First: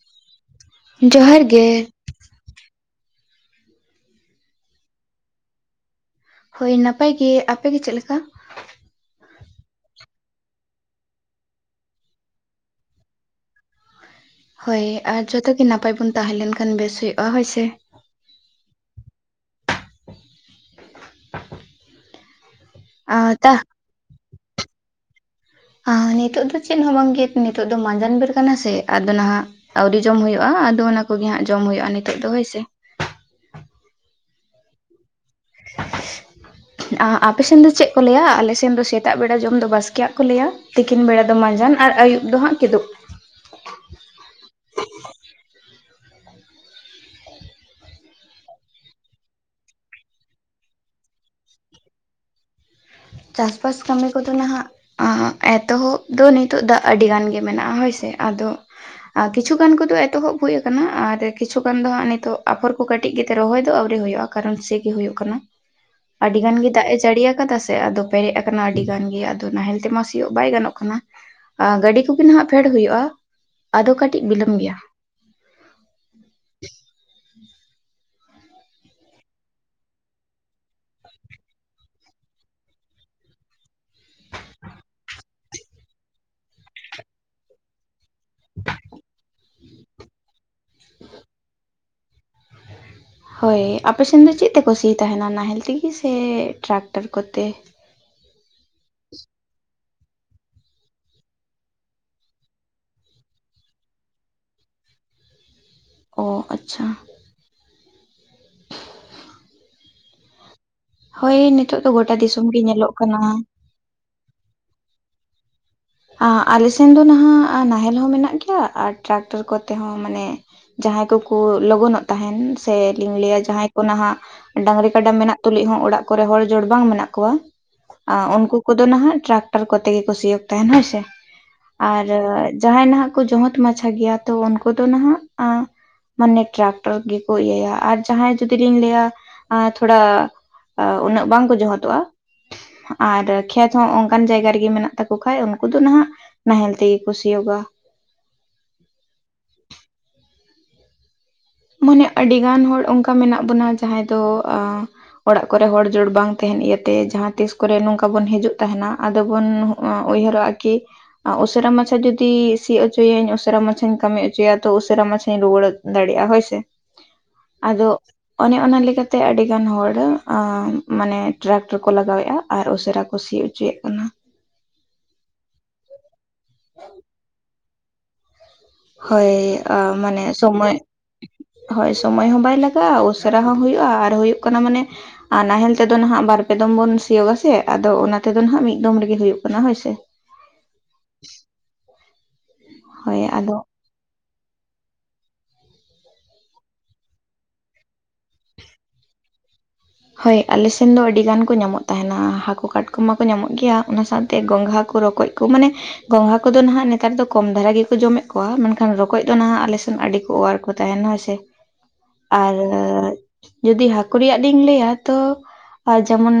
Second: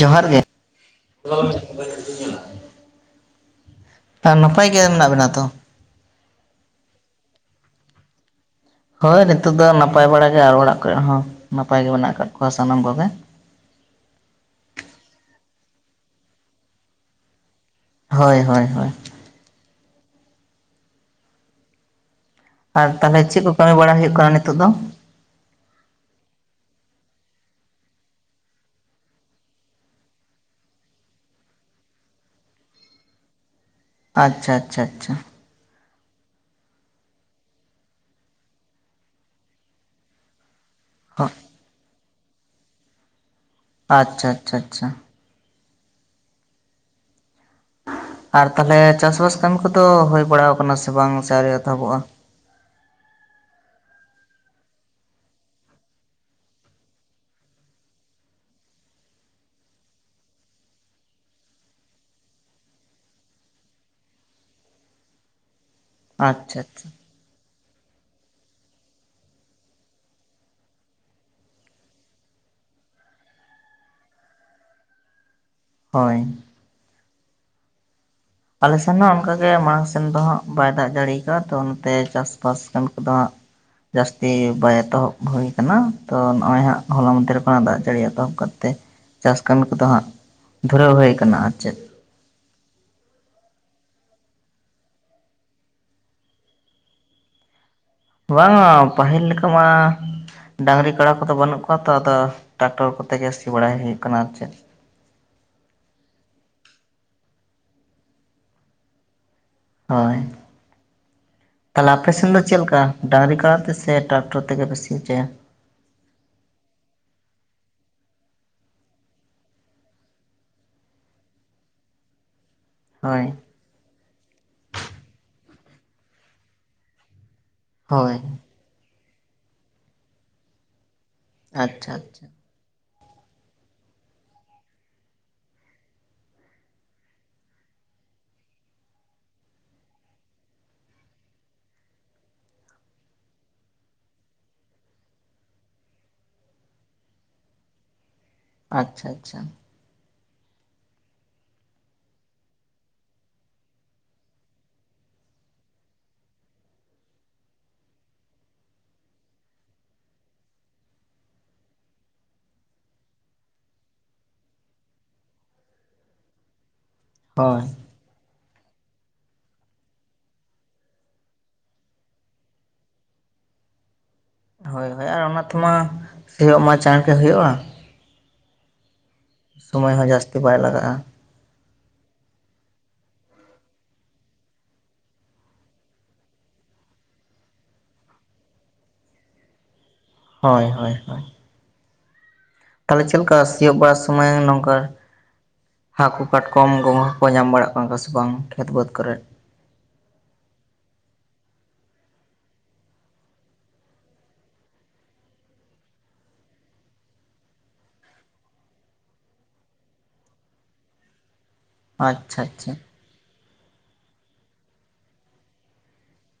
ᱡᱚᱸᱦᱟᱨ ᱜᱮ᱾ ᱡᱚᱦᱟᱨ ᱜᱮ ᱟᱨ ᱱᱟᱯᱟᱭ ᱜᱮ ᱢᱮᱱᱟᱜ ᱵᱮᱱᱟ ᱛᱚ? ᱦᱳᱭ ᱱᱟᱯᱟᱭ ᱜᱮ, ᱟᱯᱮ ᱜᱮ ᱪᱮᱫ ᱞᱮᱠᱟ? ᱦᱳᱭ ᱱᱤᱛᱳᱜ ᱫᱚ ᱱᱟᱯᱟᱭ ᱵᱟᱲᱟ ᱜᱮ, ᱟᱨ ᱚᱲᱟᱜ ᱠᱚᱨᱮ ᱦᱚᱸ ᱱᱟᱯᱟᱭ ᱜᱮ ᱢᱮᱱᱟᱜ ᱟᱠᱟᱫ ᱠᱚᱣᱟ ᱥᱟᱱᱟᱢ ᱠᱚᱜᱮ᱾ ᱦᱳᱭ ᱟᱨ ᱡᱚᱛᱚ ᱜᱮ ᱱᱟᱯᱟᱭ ᱵᱚᱱ ᱛᱟᱦᱮᱸ ᱞᱮᱱ ᱠᱷᱟᱱ ᱵᱮᱥ ᱦᱩᱭᱩᱜᱼᱟ ᱦᱳᱭ ᱥᱮ᱾ ᱦᱳᱭ ᱦᱳᱭ ᱦᱳᱭ᱾ ᱟᱨ ᱟ ᱛᱟᱦᱚᱞᱮ ᱪᱮᱫ ᱠᱚ ᱛᱟ ᱠᱟᱹᱢᱤ ᱵᱟᱲᱟ ᱦᱩᱭᱩᱜ ᱠᱟᱱᱟ ᱱᱤᱛᱚᱜ ᱫᱚ? ᱱᱤᱛᱚᱜ ᱫᱚ ᱪᱮᱫ ᱦᱚᱸ ᱵᱟᱝ ᱜᱮ ᱱᱤᱛᱚᱜ ᱫᱚ ᱢᱟᱟᱸᱡᱟᱱ ᱵᱮᱨ ᱠᱟᱱᱟ ᱥᱮ, ᱟᱫᱚ ᱱᱟᱦᱟᱜ᱾ ᱟᱹᱣᱨᱤ ᱡᱚᱢ ᱦᱩᱭᱩᱜᱼᱟ ᱟᱫᱚ ᱚᱱᱟ ᱠᱚᱜᱮ ᱦᱟᱸᱜ ᱡᱚᱢ ᱦᱩᱭᱩᱜᱼᱟ ᱱᱤᱛᱚᱜ ᱫᱚ ᱦᱳᱭᱥᱮ᱾ ᱟᱪᱷᱟ ᱟᱪᱷᱟ ᱟᱪᱷᱟ ᱟᱪᱷᱟ ᱾ [inaudible] ᱟᱯᱮ ᱥᱮᱱ ᱫᱚ ᱪᱮᱫ ᱠᱚ ᱞᱟᱹᱭᱟ? ᱟᱞᱮ ᱥᱮᱱ ᱫᱚ ᱥᱮᱛᱟᱜ ᱵᱮᱲᱟ ᱡᱚᱢ ᱫᱚ ᱵᱟᱥᱠᱮᱭᱟᱜ ᱠᱚ ᱞᱟᱹᱭᱟ᱾ ᱛᱤᱠᱤᱱ ᱵᱮᱲᱟ ᱫᱚ ᱢᱟᱸᱡᱟᱱ ᱟᱨ ᱟᱹᱭᱩᱵ ᱫᱚ ᱦᱟᱸᱜ ᱠᱤᱫᱩᱵ᱾ ᱟᱪᱷᱟ ᱟᱪᱷᱟ ᱟᱪᱷᱟ᱾ ᱟᱨ ᱛᱟᱦᱚᱞᱮ ᱪᱟᱥ-ᱵᱟᱥ ᱠᱟᱹᱢᱤ ᱠᱚᱫᱚ ᱦᱩᱭ ᱵᱟᱲᱟᱣ ᱠᱟᱱᱟ ᱥᱮ ᱵᱟᱝ ᱥᱮ ᱟᱹᱣᱨᱤ ᱮᱛᱚᱦᱚᱵᱚᱜᱼᱟ? ᱪᱟᱥ-ᱵᱟᱥ ᱠᱟᱹᱢᱤ ᱠᱚᱫᱚ ᱱᱟᱦᱟᱜ᱾ ᱮᱛᱚᱦᱚᱵ ᱫᱚ ᱱᱤᱛᱚᱜ ᱫᱟᱜ ᱟᱹᱰᱤ ᱜᱟᱱ ᱜᱮ ᱢᱮᱱᱟᱜᱼᱟ ᱦᱳᱭ ᱥᱮ, ᱟᱫᱚ᱾ ᱟᱨ ᱠᱤᱪᱷᱩ ᱜᱟᱱ ᱠᱚᱫᱚ ᱮᱛᱚᱦᱚᱵ ᱦᱩᱭ ᱟᱠᱟᱱᱟ ᱟᱨ ᱠᱤᱪᱷᱩ ᱜᱟᱱ ᱫᱚ ᱦᱟᱸᱜ ᱱᱤᱛᱳᱜ ᱟᱯᱷᱚᱨ ᱠᱚ ᱠᱟᱹᱴᱤᱡ ᱜᱮ ᱛᱮ ᱨᱚᱦᱚᱭ ᱫᱚ ᱟᱹᱣᱨᱤ ᱦᱩᱭᱩᱜᱼᱟ᱾ ᱠᱟᱨᱚᱱ ᱪᱮ ᱜᱮ ᱦᱩᱭᱩᱜ ᱠᱟᱱᱟ, ᱟᱹᱰᱤ ᱜᱟᱱ ᱟᱪᱪᱷᱟ ᱜᱮ ᱫᱟᱜ ᱟᱪᱪᱷᱟ ᱮ ᱡᱟᱹᱲᱤᱭᱟ ᱟᱠᱟᱫᱟ᱾ ᱥᱮ ᱟᱫᱚ ᱯᱮᱨᱮᱡ ᱟᱠᱟᱱᱟ ᱟᱹᱰᱤ ᱜᱟᱱ ᱜᱮ ᱟᱫᱚ ᱱᱟᱦᱮᱞ ᱛᱮᱢᱟ ᱥᱤᱭᱳᱜ ᱵᱟᱭ ᱜᱟᱱᱚᱜ ᱠᱟᱱᱟ᱾ ᱜᱟᱹᱰᱤ ᱠᱚᱜᱮ ᱱᱟᱦᱟᱜ ᱯᱷᱮᱰ ᱦᱩᱭᱩᱜᱼᱟ, ᱟᱫᱚ ᱠᱟᱹᱴᱤᱡ ᱵᱤᱞᱚᱢ ᱜᱮᱭᱟ᱾ ᱦᱳᱭ᱾ ᱟᱞᱮ ᱥᱮᱱ ᱦᱚᱸ ᱚᱱᱠᱟᱜᱮ ᱢᱟᱲᱟᱝ ᱥᱮᱱ ᱫᱚ ᱦᱟᱜ ᱵᱟᱭ ᱫᱟᱜ ᱡᱟᱲᱤᱠᱟᱜᱼᱟ ᱛᱚ ᱚᱱᱟᱛᱮ ᱪᱟᱥᱵᱟᱥ ᱠᱟᱱ ᱠᱚᱫᱚ ᱦᱟᱸᱜ᱾ ᱡᱟᱹᱥᱛᱤ ᱵᱟᱭ ᱮᱛᱚᱦᱚᱵ ᱦᱩᱭ ᱟᱠᱟᱱᱟ ᱛᱚ ᱱᱚᱜᱚᱭ ᱦᱟᱸᱜ ᱦᱚᱞᱟ ᱢᱚᱫᱽᱫᱷᱮ ᱨᱮ ᱠᱷᱚᱱᱟᱜ ᱫᱟᱜ ᱡᱟᱹᱲᱤᱭᱟᱜ᱾ ᱮᱛᱚᱵ ᱠᱟᱛᱮ ᱪᱟᱥ ᱠᱟᱹᱢᱤ ᱠᱚᱫᱚ ᱦᱟᱸᱜ ᱫᱷᱩᱨᱟᱹᱣ ᱦᱩᱭ ᱟᱠᱟᱱᱟ ᱟᱨ ᱪᱮᱫ᱾ ᱦᱳᱭ ᱟᱞᱮᱥᱮᱱ ᱫᱚ ᱪᱮᱫ ᱛᱮᱠᱚ ᱥᱤ ᱛᱟᱦᱮᱱᱟ ᱱᱟᱦᱮᱞ ᱛᱮᱜᱮ ᱥᱮ ᱴᱨᱟᱠᱴᱟᱨ ᱠᱚᱛᱮ? ᱵᱟᱝᱟ ᱯᱟᱹᱦᱤᱞ ᱞᱮᱠᱟ ᱢᱟ᱾ ᱰᱟᱝᱨᱤ ᱠᱟᱰᱟ ᱠᱚᱫᱚ ᱵᱟᱹᱱᱩᱜ ᱠᱚᱣᱟ ᱛᱚ ᱟᱫᱚ ᱴᱨᱟᱠᱴᱚᱨ ᱠᱚᱛᱮ ᱜᱮ ᱥᱤ ᱵᱟᱲᱟᱭ ᱦᱩᱭᱩᱜ ᱠᱟᱱᱟ ᱟᱨ ᱪᱮᱫ᱾ ᱚ ᱟᱪᱷᱟ᱾ ᱦᱳᱭ ᱦᱳᱭ ᱱᱤᱛᱚᱜ ᱛᱟᱦᱚᱞᱮ ᱜᱚᱴᱟ ᱟᱯᱮᱥᱮᱱ ᱫᱚ ᱫᱤᱥᱚᱢ ᱜᱮ ᱪᱮᱫ ᱞᱮᱠᱟ ᱧᱮᱞᱚᱜ ᱠᱟᱱᱟ ᱰᱟᱝᱨᱤ ᱠᱟᱰᱟ ᱛᱮ ᱥᱮ ᱴᱨᱟᱠᱴᱚᱨ? ᱛᱮᱜᱮ ᱯᱮ ᱥᱤᱭ ᱦᱚᱪᱚᱭᱟ? ᱟᱞᱮ ᱥᱮᱱ ᱫᱚ ᱱᱟᱦᱟᱜ ᱱᱟᱦᱮᱞ ᱦᱚᱸ ᱢᱮᱱᱟᱜ ᱜᱮᱭᱟ ᱟᱨ ᱴᱨᱟᱠᱴᱟᱨ ᱠᱚᱛᱮ ᱦᱚᱸ ᱢᱟᱱᱮ᱾ ᱡᱟᱦᱟᱭ ᱠᱚᱠᱚ ᱞᱚᱜᱚᱱᱚᱜ ᱛᱟᱦᱮᱱ ᱥᱮᱞᱤᱧ ᱦᱳᱭ ᱞᱟᱹᱭᱟ᱾ ᱱᱟᱦᱟᱜ ᱰᱟᱝᱨᱤ ᱠᱟᱰᱟ ᱢᱮᱱᱟᱜ ᱛᱩᱞᱩᱡ ᱦᱚᱸ ᱚᱲᱟᱜ ᱠᱚᱨᱮ ᱦᱚᱲ ᱡᱚᱲ ᱵᱟᱝ ᱢᱮᱱᱟᱜ ᱠᱚᱣᱟ ᱦᱳᱭ ᱟᱨ ᱩᱱᱠᱩ᱾ ᱩᱱᱫᱚ ᱱᱟᱦᱟᱜ ᱴᱨᱟᱠᱴᱟᱨ ᱠᱚᱛᱮ ᱜᱮᱠᱚ ᱥᱤᱭᱳᱜ ᱛᱟᱦᱮᱱ ᱦᱳᱭᱥᱮ ᱟᱪᱪᱷᱟ ᱟᱨ ᱟᱪᱪᱷᱟ ᱡᱟᱦᱟᱸᱭ ᱱᱟᱦᱟᱜ᱾ ᱠᱚ ᱡᱚᱦᱚᱛ ᱢᱟᱪᱷᱟ ᱜᱮᱭᱟ ᱛᱚ ᱩᱱᱠᱩ ᱫᱚ ᱱᱟᱦᱟᱜ᱾ ᱢᱟᱱᱮ ᱴᱨᱟᱠᱴᱚᱨ ᱜᱮᱠᱚ ᱤᱭᱟᱹᱭᱟ ᱟᱨ ᱡᱟᱦᱟᱸᱭ ᱡᱚᱫᱤ ᱞᱤᱧ ᱞᱟᱹᱭᱟ ᱛᱷᱚᱲᱟ᱾ ᱩᱱᱟᱹᱜ ᱵᱟᱝ ᱠᱚ ᱡᱚᱦᱚᱫᱚᱜᱼᱟ ᱟᱨ ᱠᱷᱮᱛ ᱦᱚᱸ ᱚᱱᱠᱟᱱ ᱡᱟᱭᱜᱟ ᱨᱮᱜᱮ ᱢᱮᱱᱟᱜ ᱛᱟᱠᱚ᱾ ᱠᱷᱟᱱ ᱩᱱᱠᱩ ᱫᱚ ᱱᱟᱦᱟᱜ ᱱᱟᱦᱮᱞ ᱛᱮᱜᱮ ᱠᱚ ᱥᱤᱭᱳᱜᱟ᱾ ᱟᱪᱷᱟ ᱟᱪᱷᱟ᱾ ᱢᱟᱱᱮ ᱟᱹᱰᱤᱜᱟᱱ ᱦᱚᱲ ᱚᱱᱠᱟ ᱢᱮᱱᱟᱜ ᱵᱚᱱᱟ ᱡᱟᱦᱟᱸᱭ ᱫᱚ᱾ ᱚᱲᱟᱜ ᱠᱚᱨᱮ ᱦᱚᱲ ᱡᱳᱲ ᱵᱟᱝ ᱛᱟᱦᱮᱱ ᱤᱭᱟᱹᱛᱮ ᱡᱟᱦᱟᱸ ᱛᱤᱥ ᱠᱚᱨᱮ ᱱᱚᱝᱠᱟ ᱵᱚᱱ ᱦᱤᱡᱩᱜ ᱛᱟᱦᱮᱱᱟ ᱟᱫᱚ ᱵᱚᱱ᱾ ᱚ ᱩᱭᱦᱟᱨᱚᱜ-ᱟ ᱠᱤ? ᱩᱥᱟᱹᱨᱟ ᱢᱟᱪᱷᱟ ᱡᱩᱫᱤ ᱥᱤᱭᱚᱜ ᱦᱚᱪᱚᱭᱟᱹᱧ ᱩᱥᱟᱹᱨᱟ ᱢᱟᱪᱷᱟᱧ ᱠᱟᱹᱢᱤ ᱦᱚᱪᱚᱭᱟ ᱛᱚ ᱩᱥᱟᱹᱨᱟ ᱢᱟᱪᱷᱟᱧ ᱨᱩᱣᱟᱹᱲ ᱫᱟᱲᱮᱭᱟᱜ-ᱟ ᱦᱳᱭ ᱥᱮ ᱦᱳᱭ ᱟᱫᱚ ᱚᱱᱮ ᱚᱱᱟ ᱞᱮᱠᱟᱛᱮ ᱟᱹᱰᱤ ᱜᱟᱱ ᱦᱚᱲ ᱢᱟᱱᱮ ᱴᱨᱟᱠᱴᱟᱨ ᱠᱚ ᱞᱟᱜᱟᱣᱮᱫ-ᱟ ᱟᱨ ᱩᱥᱟᱹᱨᱟ ᱠᱚ ᱥᱤᱭᱚᱜ ᱪᱚᱭᱮᱫ ᱠᱟᱱᱟ ᱾ ᱦᱳᱭ ᱦᱳᱭ ᱟᱨ ᱚᱱᱟ ᱛᱮᱢᱟ ᱥᱮᱭᱚᱜ ᱢᱟ ᱪᱟᱬᱜᱮ ᱦᱩᱭᱩᱜ-ᱟ᱾ ᱦᱳᱭ ᱟ ᱥᱚᱢᱚᱭ ᱦᱚᱸ ᱢᱟᱱᱮ ᱡᱟᱹᱥᱛᱤ ᱵᱟᱭ ᱥᱚᱢᱚᱭ ᱞᱟᱜᱟᱜᱼᱟ ᱦᱳᱭ ᱥᱚᱢᱚᱭ ᱦᱚᱸ ᱵᱟᱭ ᱞᱟᱜᱟᱜ-ᱟ ᱩᱥᱟᱹᱨᱟ ᱦᱚᱸ ᱦᱩᱭᱩᱜ-ᱟ ᱟᱨ ᱦᱩᱭᱩᱜ ᱠᱟᱱᱟ ᱢᱟᱱᱮ ᱟᱨ ᱱᱟᱦᱮᱞ ᱛᱮᱫᱚ ᱱᱟᱦᱟᱸᱜ ᱵᱟᱨᱯᱮ ᱫᱚᱢ ᱵᱚᱱ ᱥᱤᱭᱳᱜ ᱥᱮ ᱟᱫᱚ ᱚᱱᱟ ᱛᱮᱫᱚ ᱱᱟᱦᱟᱸᱜ ᱢᱤᱫ ᱫᱚᱢ ᱨᱮᱜᱮ ᱦᱩᱭᱩᱜ ᱠᱟᱱᱟ ᱦᱳᱭ ᱥᱮ᱾ ᱦᱳᱭ ᱦᱳᱭ ᱦᱳᱭ ᱾ ᱛᱟᱦᱚᱞᱮ ᱪᱮᱫ ᱦᱳᱭ ᱞᱮᱠᱟ ᱟᱫᱚ ᱥᱤᱭᱳᱜ ᱵᱟᱲᱟ ᱥᱚᱢᱚᱭ ᱱᱚᱝᱠᱟ ᱦᱟᱹᱠᱩ ᱠᱟᱴᱠᱚᱢ ᱜᱚᱸᱜᱟ ᱠᱚ ᱧᱟᱢ ᱵᱟᱲᱟᱜ ᱠᱟᱱᱟ ᱠᱚ ᱥᱮ ᱵᱟᱝ ᱠᱷᱮᱛ ᱵᱟᱹᱫᱽ ᱠᱚᱨᱮ? ᱦᱳᱭ ᱟᱞᱮ ᱥᱮᱱ ᱫᱚ ᱟᱹᱰᱤ ᱜᱟᱱ ᱠᱚ ᱧᱟᱢᱚᱜ ᱛᱟᱦᱮᱱᱟ ᱦᱟᱹᱠᱩ ᱠᱟᱴᱠᱚᱢ ᱢᱟ ᱠᱚ ᱧᱟᱢᱚᱜ ᱜᱮᱭᱟ ᱚᱱᱟ ᱥᱟᱶᱛᱮ ᱜᱚᱸᱜᱟ ᱠᱚ ᱨᱚᱠᱚᱡ ᱠᱚ ᱢᱟᱱᱮ ᱜᱚᱸᱜᱟ ᱠᱚᱫᱚ ᱱᱟᱦᱟᱸᱜ ᱱᱮᱛᱟᱨ ᱫᱚ ᱠᱚᱢ ᱫᱷᱟᱨᱟ ᱜᱮᱠᱚ ᱡᱚᱢᱮᱫ ᱠᱚᱣᱟ ᱢᱮᱱᱠᱷᱟᱱ ᱨᱚᱠᱚᱡ ᱫᱚ ᱱᱟᱦᱟᱸᱜ ᱟᱞᱮ ᱥᱮᱱ ᱟᱹᱰᱤ ᱠᱚ ᱚᱣᱟᱨ ᱠᱚ ᱛᱟᱦᱮᱱ ᱦᱳᱭᱥᱮ ᱟᱪᱪᱷᱟ ᱟᱨ ᱟᱪᱪᱷᱟ ᱡᱚᱫᱤ ᱦᱟᱹᱠᱩ ᱨᱮᱭᱟᱜ ᱞᱤᱧ ᱞᱟᱹᱭᱟ ᱛᱚ ᱟᱨ ᱡᱮᱢᱚᱱ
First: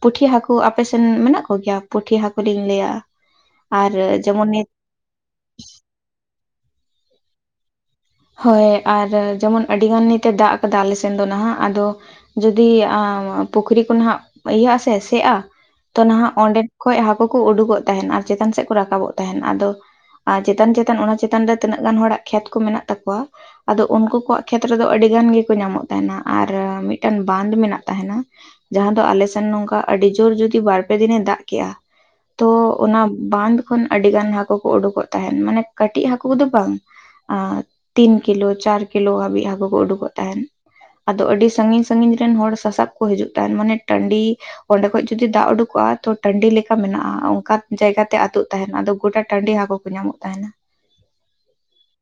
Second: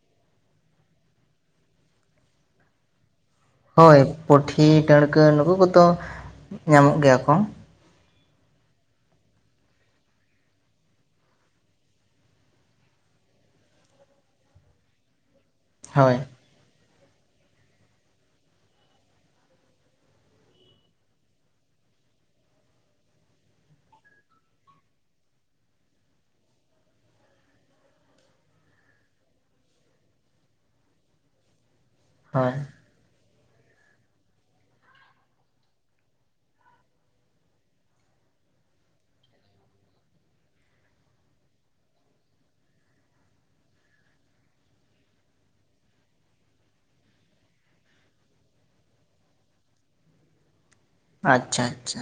ᱯᱩᱴᱷᱤ ᱦᱟᱹᱠᱩ ᱟᱯᱮ ᱥᱮᱱ ᱢᱮᱱᱟᱜ ᱠᱚᱜᱮᱭᱟ ᱯᱩᱴᱷᱤ ᱦᱟᱹᱠᱩ ᱞᱤᱧ ᱞᱟᱹᱭᱟ? [unintelligible] ᱦᱳᱭ ᱡᱮᱢᱚᱱ ᱯᱩᱴᱷᱤ ᱰᱟᱹᱲᱠᱟᱹ ᱱᱩᱠᱩ ᱠᱚᱫᱚ ᱧᱟᱢᱚᱜ ᱜᱮᱭᱟ ᱠᱚ᱾ ᱦᱳᱭ ᱟᱨ ᱡᱮᱢᱚᱱ ᱟᱹᱰᱤᱜᱟᱱ ᱱᱤᱛᱛᱮ ᱫᱟᱜ ᱟᱠᱟᱫᱟ ᱟᱞᱮ ᱥᱮᱱ ᱫᱚ ᱱᱟᱦᱟᱸᱜ ᱟᱫᱚ ᱡᱚᱫᱤ ᱯᱩᱠᱷᱨᱤ ᱠᱚ ᱱᱟᱦᱟᱸᱜ ᱤᱭᱟᱹᱜ ᱟᱥᱮ ᱥᱮᱜ-ᱟ ᱛᱚ ᱦᱳᱭ ᱱᱟᱦᱟᱸᱜ ᱚᱸᱰᱮ ᱠᱷᱚᱡ ᱦᱟᱹᱠᱩ ᱠᱚ ᱩᱰᱩᱠᱚᱜ ᱛᱟᱦᱮᱱ ᱟᱨ ᱪᱮᱛᱟᱱ ᱥᱮᱫ ᱠᱚ ᱨᱟᱠᱟᱵᱚᱜ ᱛᱟᱦᱮᱸᱱ ᱟᱫᱚ ᱟᱨ ᱪᱮᱛᱟᱱ ᱪᱮᱛᱟᱱ ᱚᱱᱟ ᱪᱮᱛᱟᱱ ᱨᱮ ᱛᱤᱱᱟᱹᱜ ᱜᱟᱱ ᱦᱚᱲᱟᱜ ᱠᱷᱮᱛ ᱠᱚ ᱢᱮᱱᱟᱜ ᱛᱟᱠᱚᱣᱟ ᱟᱫᱚ ᱩᱱᱠᱩ ᱠᱚᱣᱟᱜ ᱠᱷᱮᱛ ᱨᱮᱫᱚ ᱟᱹᱰᱤ ᱜᱟᱱ ᱜᱮᱠᱚ ᱧᱟᱢᱚᱜ ᱛᱟᱦᱮᱱᱟ ᱟᱨ ᱢᱤᱫᱴᱟᱱ ᱵᱟᱸᱫᱷ ᱢᱮᱱᱟᱜ ᱛᱟᱦᱮᱱᱟ᱾ ᱡᱟᱦᱟᱸ ᱫᱚ ᱟᱞᱮ ᱥᱮᱱ ᱱᱚᱝᱠᱟ ᱟᱹᱰᱤ ᱡᱳᱨ ᱡᱚᱫᱤ ᱵᱟᱨᱯᱮ ᱫᱤᱱᱮ ᱫᱟᱜ ᱠᱮᱜ-ᱟ ᱛᱚ ᱦᱳᱭ ᱚᱱᱟ ᱵᱟᱸᱫᱷ ᱠᱷᱚᱱ ᱟᱹᱰᱤ ᱜᱟᱱ ᱦᱟᱹᱠᱩ ᱠᱚ ᱩᱰᱩᱠᱚᱜ ᱛᱟᱦᱮᱱ ᱢᱟᱱᱮ ᱠᱟᱹᱴᱤᱡ ᱦᱟᱹᱠᱩ ᱫᱚ ᱵᱟᱝ᱾ ᱮ ᱛᱤᱱ ᱠᱤᱞᱳ ᱪᱟᱨ ᱠᱤᱞᱳ ᱦᱟᱹᱵᱤᱡ ᱦᱟᱹᱠᱩ ᱠᱚ ᱩᱰᱩᱠᱚᱜ ᱛᱟᱦᱮᱱ ᱾ ᱟᱫᱚ ᱟᱹᱰᱤ ᱥᱟᱺᱜᱤᱧ ᱥᱟᱺᱜᱤᱧ ᱨᱮᱱ ᱦᱚᱲ ᱥᱟᱥᱟᱵ ᱠᱚ ᱦᱤᱡᱩᱜ ᱛᱟᱦᱮᱸᱱ ᱢᱟᱱᱮ ᱴᱟᱺᱰᱤ ᱚᱸᱰᱮ ᱠᱷᱚᱡ ᱡᱩᱫᱤ ᱫᱟᱜ ᱩᱰᱩᱠᱚᱜ-ᱟ ᱛᱚ ᱴᱟᱺᱰᱤ ᱞᱮᱠᱟ ᱢᱮᱱᱟᱜ-ᱟ ᱚᱱᱠᱟ ᱡᱟᱭᱜᱟᱛᱮ ᱟᱹᱛᱩᱜ ᱛᱟᱦᱮᱱᱟ ᱟᱫᱚ ᱜᱚᱴᱟ ᱴᱟᱺᱰᱤ ᱦᱟᱹᱠᱩ ᱠᱚ ᱧᱟᱢᱚᱜ ᱛᱟᱦᱮᱱᱟ ᱾ ᱟᱪᱪᱷᱟ ᱟᱪᱪᱷᱟ᱾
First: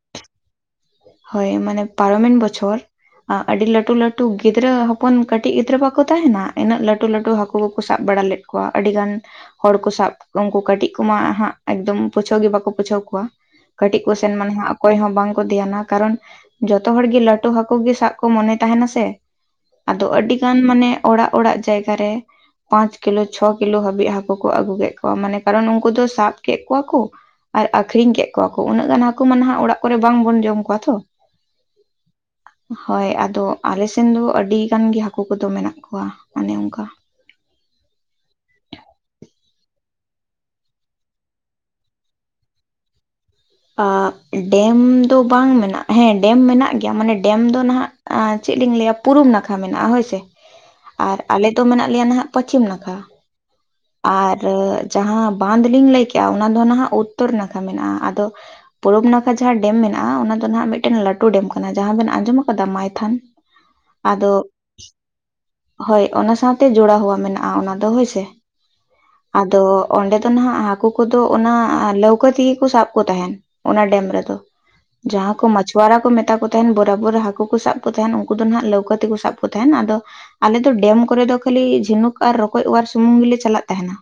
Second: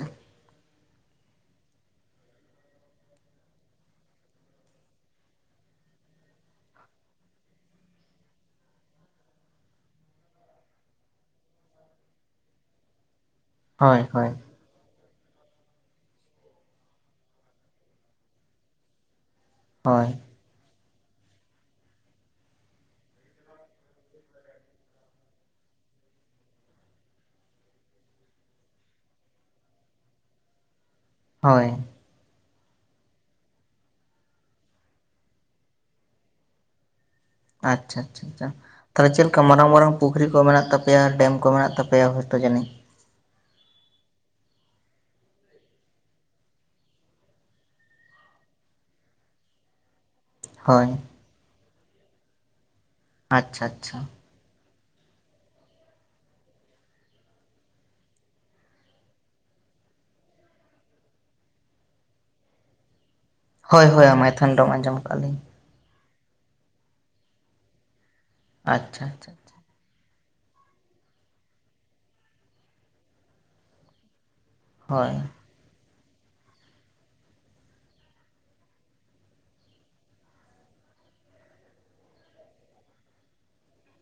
ᱦᱳᱭ ᱢᱟᱱᱮ ᱯᱟᱨᱚᱢᱮᱱ ᱵᱚᱪᱷᱚᱨ ᱟᱹᱰᱤ ᱞᱟᱹᱴᱩ ᱞᱟᱹᱴᱩ ᱜᱤᱫᱽᱨᱟᱹ ᱦᱚᱯᱚᱱ ᱠᱟᱹᱴᱤᱡ ᱜᱤᱫᱽᱨᱟᱹ ᱵᱟᱠᱚ ᱛᱟᱦᱮᱱᱟ ᱤᱱᱟᱹᱜ ᱞᱴᱩ ᱞᱟᱹᱴᱩ ᱦᱟᱠᱩ ᱠᱚᱠᱚ ᱥᱟᱵ ᱵᱟᱲᱟ ᱞᱮᱫ ᱠᱚᱣᱟ ᱟᱹᱰᱤ ᱜᱟᱱ ᱦᱚᱲ ᱠᱚ ᱥᱟᱵᱣᱟ ᱩᱱᱠᱩ ᱠᱟᱹᱴᱤᱡ ᱠᱚᱢᱟ ᱦᱟᱸᱜ ᱮᱠᱫᱚᱢ ᱯᱩᱪᱷᱟᱹᱣ ᱜᱮ ᱵᱟᱠᱚ ᱯᱩᱪᱷᱟᱹᱣ ᱠᱚᱣᱟ᱾ ᱦᱳᱭ ᱠᱟᱹᱴᱤᱡ ᱠᱚ ᱦᱳᱭ ᱥᱮᱱ ᱢᱟᱱᱮᱟᱸᱜ ᱚᱠᱚᱭ ᱦᱚᱸ ᱵᱟᱝᱠᱚ ᱫᱷᱮᱭᱟᱱᱟ ᱠᱟᱨᱚᱱ ᱡᱚᱛᱚ ᱦᱚᱲ ᱜᱮ ᱞᱟᱹᱴᱩ ᱦᱟᱹᱠᱩ ᱜᱮ ᱥᱟᱵ ᱠᱚ ᱢᱚᱱᱮ ᱛᱟᱦᱮᱱᱟ ᱥᱮ ᱟᱫᱚ ᱦᱳᱭ ᱟᱹᱰᱤ ᱜᱟᱱ ᱢᱟᱱᱮ ᱚᱲᱟᱜ ᱚᱲᱟᱜ ᱡᱟᱭᱜᱟ ᱨᱮ ᱯᱟᱸᱪ ᱠᱤᱞᱳ ᱪᱷᱚ ᱠᱤᱞᱳ ᱦᱟᱹᱵᱤᱡ ᱦᱟᱹᱠᱩ ᱠᱚ ᱟᱹᱜᱩ ᱠᱮᱫ ᱠᱚᱣᱟ ᱢᱟᱱᱮ ᱠᱟᱨᱚᱱ ᱩᱱᱠᱩ ᱫᱚ ᱥᱟᱵ ᱠᱮᱫ ᱠᱚᱣᱟ ᱠᱚ᱾ ᱟᱨ ᱟᱠᱷᱨᱤᱧ ᱠᱮᱫ ᱠᱚᱣᱟ ᱠᱚ ᱩᱱᱟᱹᱜ ᱜᱟᱱ ᱦᱟᱹᱠᱩ ᱢᱟ ᱱᱟᱦᱟᱸᱜ ᱚᱲᱟᱜ ᱠᱚᱨᱮ ᱵᱟᱝᱵᱚᱱ ᱡᱚᱢ ᱠᱚᱣᱟ ᱛᱚ᱾ ᱦᱳᱭ, [unintelligible] ᱦᱳᱭ ᱟᱫᱚ ᱟᱞᱮ ᱥᱮᱱ ᱫᱚ ᱟᱹᱰᱤ ᱜᱟᱱ ᱜᱮ ᱦᱟᱹᱠᱩ ᱠᱚᱫᱚ ᱢᱮᱱᱟᱜ ᱠᱚᱣᱟ ᱚᱱᱮ ᱚᱱᱠᱟ᱾ ᱟᱪᱪᱷᱟ ᱟᱪᱪᱷᱟ ᱪᱪᱷᱟ᱾ ᱛᱟᱦᱚᱞᱮ ᱪᱮᱫ ᱞᱮᱠᱟ ᱢᱟᱨᱟᱝ ᱢᱟᱨᱟᱝ ᱯᱩᱠᱷᱨᱤ ᱠᱚ ᱢᱮᱱᱟᱜ ᱛᱟᱯᱮᱭᱟ ᱰᱮᱢ ᱠᱚ ᱢᱮᱱᱟᱜ ᱛᱟᱯᱭᱟ ᱦᱳᱭᱛᱳ ᱡᱟᱹᱱᱤᱡ᱾ ᱰᱮᱢ ᱫᱚ ᱵᱟᱝ ᱢᱮᱱᱟᱜ-ᱟ ᱦᱮᱸ ᱰᱮᱢ ᱢᱮᱱᱟᱜ ᱜᱮᱭᱟ ᱢᱟᱱᱮ ᱰᱮᱢ ᱫᱚ ᱱᱟᱦᱟᱸᱜ ᱪᱮᱫ ᱞᱤᱧ ᱞᱟᱹᱭᱟ ᱯᱩᱨᱩᱢ ᱱᱟᱠᱷᱟ ᱢᱮᱱᱟᱜ-ᱟ ᱦᱳᱭ ᱥᱮ ᱦᱳᱭ᱾ ᱟᱨ ᱟᱞᱮᱚ ᱢᱮᱱᱟᱜ ᱞᱮᱭᱟ, ᱱᱟᱦᱟᱜ ᱯᱚᱪᱷᱤᱢ ᱱᱟᱠᱷᱟ᱾ ᱟᱪᱪᱷᱟ, ᱟᱪᱪᱷᱟ᱾ ᱟᱨ ᱡᱟᱦᱟᱸ ᱵᱟᱸᱫ ᱞᱤᱧ ᱞᱟᱹᱭ ᱠᱮᱜᱼᱟ, ᱚᱱᱟ ᱫᱚ ᱱᱟᱦᱟᱜ ᱩᱛᱛᱚᱨ ᱱᱟᱠᱷᱟ ᱢᱮᱱᱟᱜᱼᱟ᱾ ᱟᱫᱚ ᱯᱩᱨᱩᱵ ᱱᱟᱠᱷᱟ ᱡᱟᱦᱟᱸ ᱰᱮᱢ ᱢᱮᱱᱟᱜᱼᱟ, ᱚᱱᱟ ᱫᱚ ᱟᱜ ᱢᱤᱫᱴᱟᱝ ᱞᱟᱟᱹᱴᱩ ᱰᱮᱢ ᱠᱟᱱᱟ, ᱡᱟᱦᱟᱸ ᱵᱮᱱ ᱟᱸᱡᱚᱢ ᱠᱟᱫᱟ ᱢᱟᱭᱛᱷᱟᱱ᱾ ᱦᱳᱭ, ᱦᱳᱭ ᱟᱫᱚ ᱢᱟᱭᱛᱷᱚᱱ ᱰᱮᱢ ᱟᱸᱡᱚᱢ ᱠᱟᱜ ᱟᱞᱤᱧ᱾ ᱦᱳᱭ ᱚᱱᱟ ᱥᱟᱶᱛᱮ ᱡᱚᱲᱟ ᱦᱩᱣᱟ ᱢᱮᱱᱟᱜᱼᱟ, ᱚᱱᱟ ᱫᱚ ᱦᱳᱭᱥᱮ᱾ ᱟᱪᱪᱷᱟ, ᱟᱪᱪᱷᱟ᱾ ᱟᱫᱚ ᱚᱸᱰᱮ ᱫᱚ ᱱᱟᱦᱟᱜ ᱦᱟᱹᱠᱳ ᱠᱚᱫᱚ, ᱚᱱᱟ ᱞᱟᱹᱣᱠᱟᱹ ᱛᱮᱜᱮ ᱠᱚ, ᱥᱟᱵᱠᱚ ᱛᱟᱦᱮᱱ᱾ ᱚᱱᱟ ᱰᱮᱢ ᱨᱮᱫᱚ, ᱦᱳᱭ ᱡᱟᱦᱟᱸ ᱠᱚ ᱢᱟᱪ ᱡᱚᱣᱟᱨᱟ ᱠᱚ ᱢᱮᱛᱟ ᱠᱚ ᱛᱟᱦᱮᱱ, ᱵᱚᱨᱟᱵᱚᱨ ᱦᱟᱹᱠᱳ ᱠᱚ ᱥᱟᱵ ᱠᱚ ᱛᱟᱦᱮᱱ, ᱩᱱᱠᱩ ᱫᱚ ᱦᱟᱸᱜ ᱞᱟᱹᱣᱠᱟᱹ ᱛᱮᱠᱚ ᱥᱟᱵ ᱠᱚ ᱛᱟᱦᱮᱱ᱾ ᱟᱫᱚ ᱟᱞᱮ ᱫᱚ ᱰᱮᱢ ᱠᱚᱨᱮ ᱫᱚ ᱠᱷᱟᱹᱞᱤ, ᱡᱷᱤᱱᱩᱠ ᱟᱨ ᱨᱚᱠᱚᱡ ᱚᱣᱟᱨ ᱥᱩᱢᱩᱝ ᱜᱮᱞᱮ ᱪᱟᱞ ᱪᱟᱞᱟᱜ ᱛᱟᱦᱮᱱᱟ᱾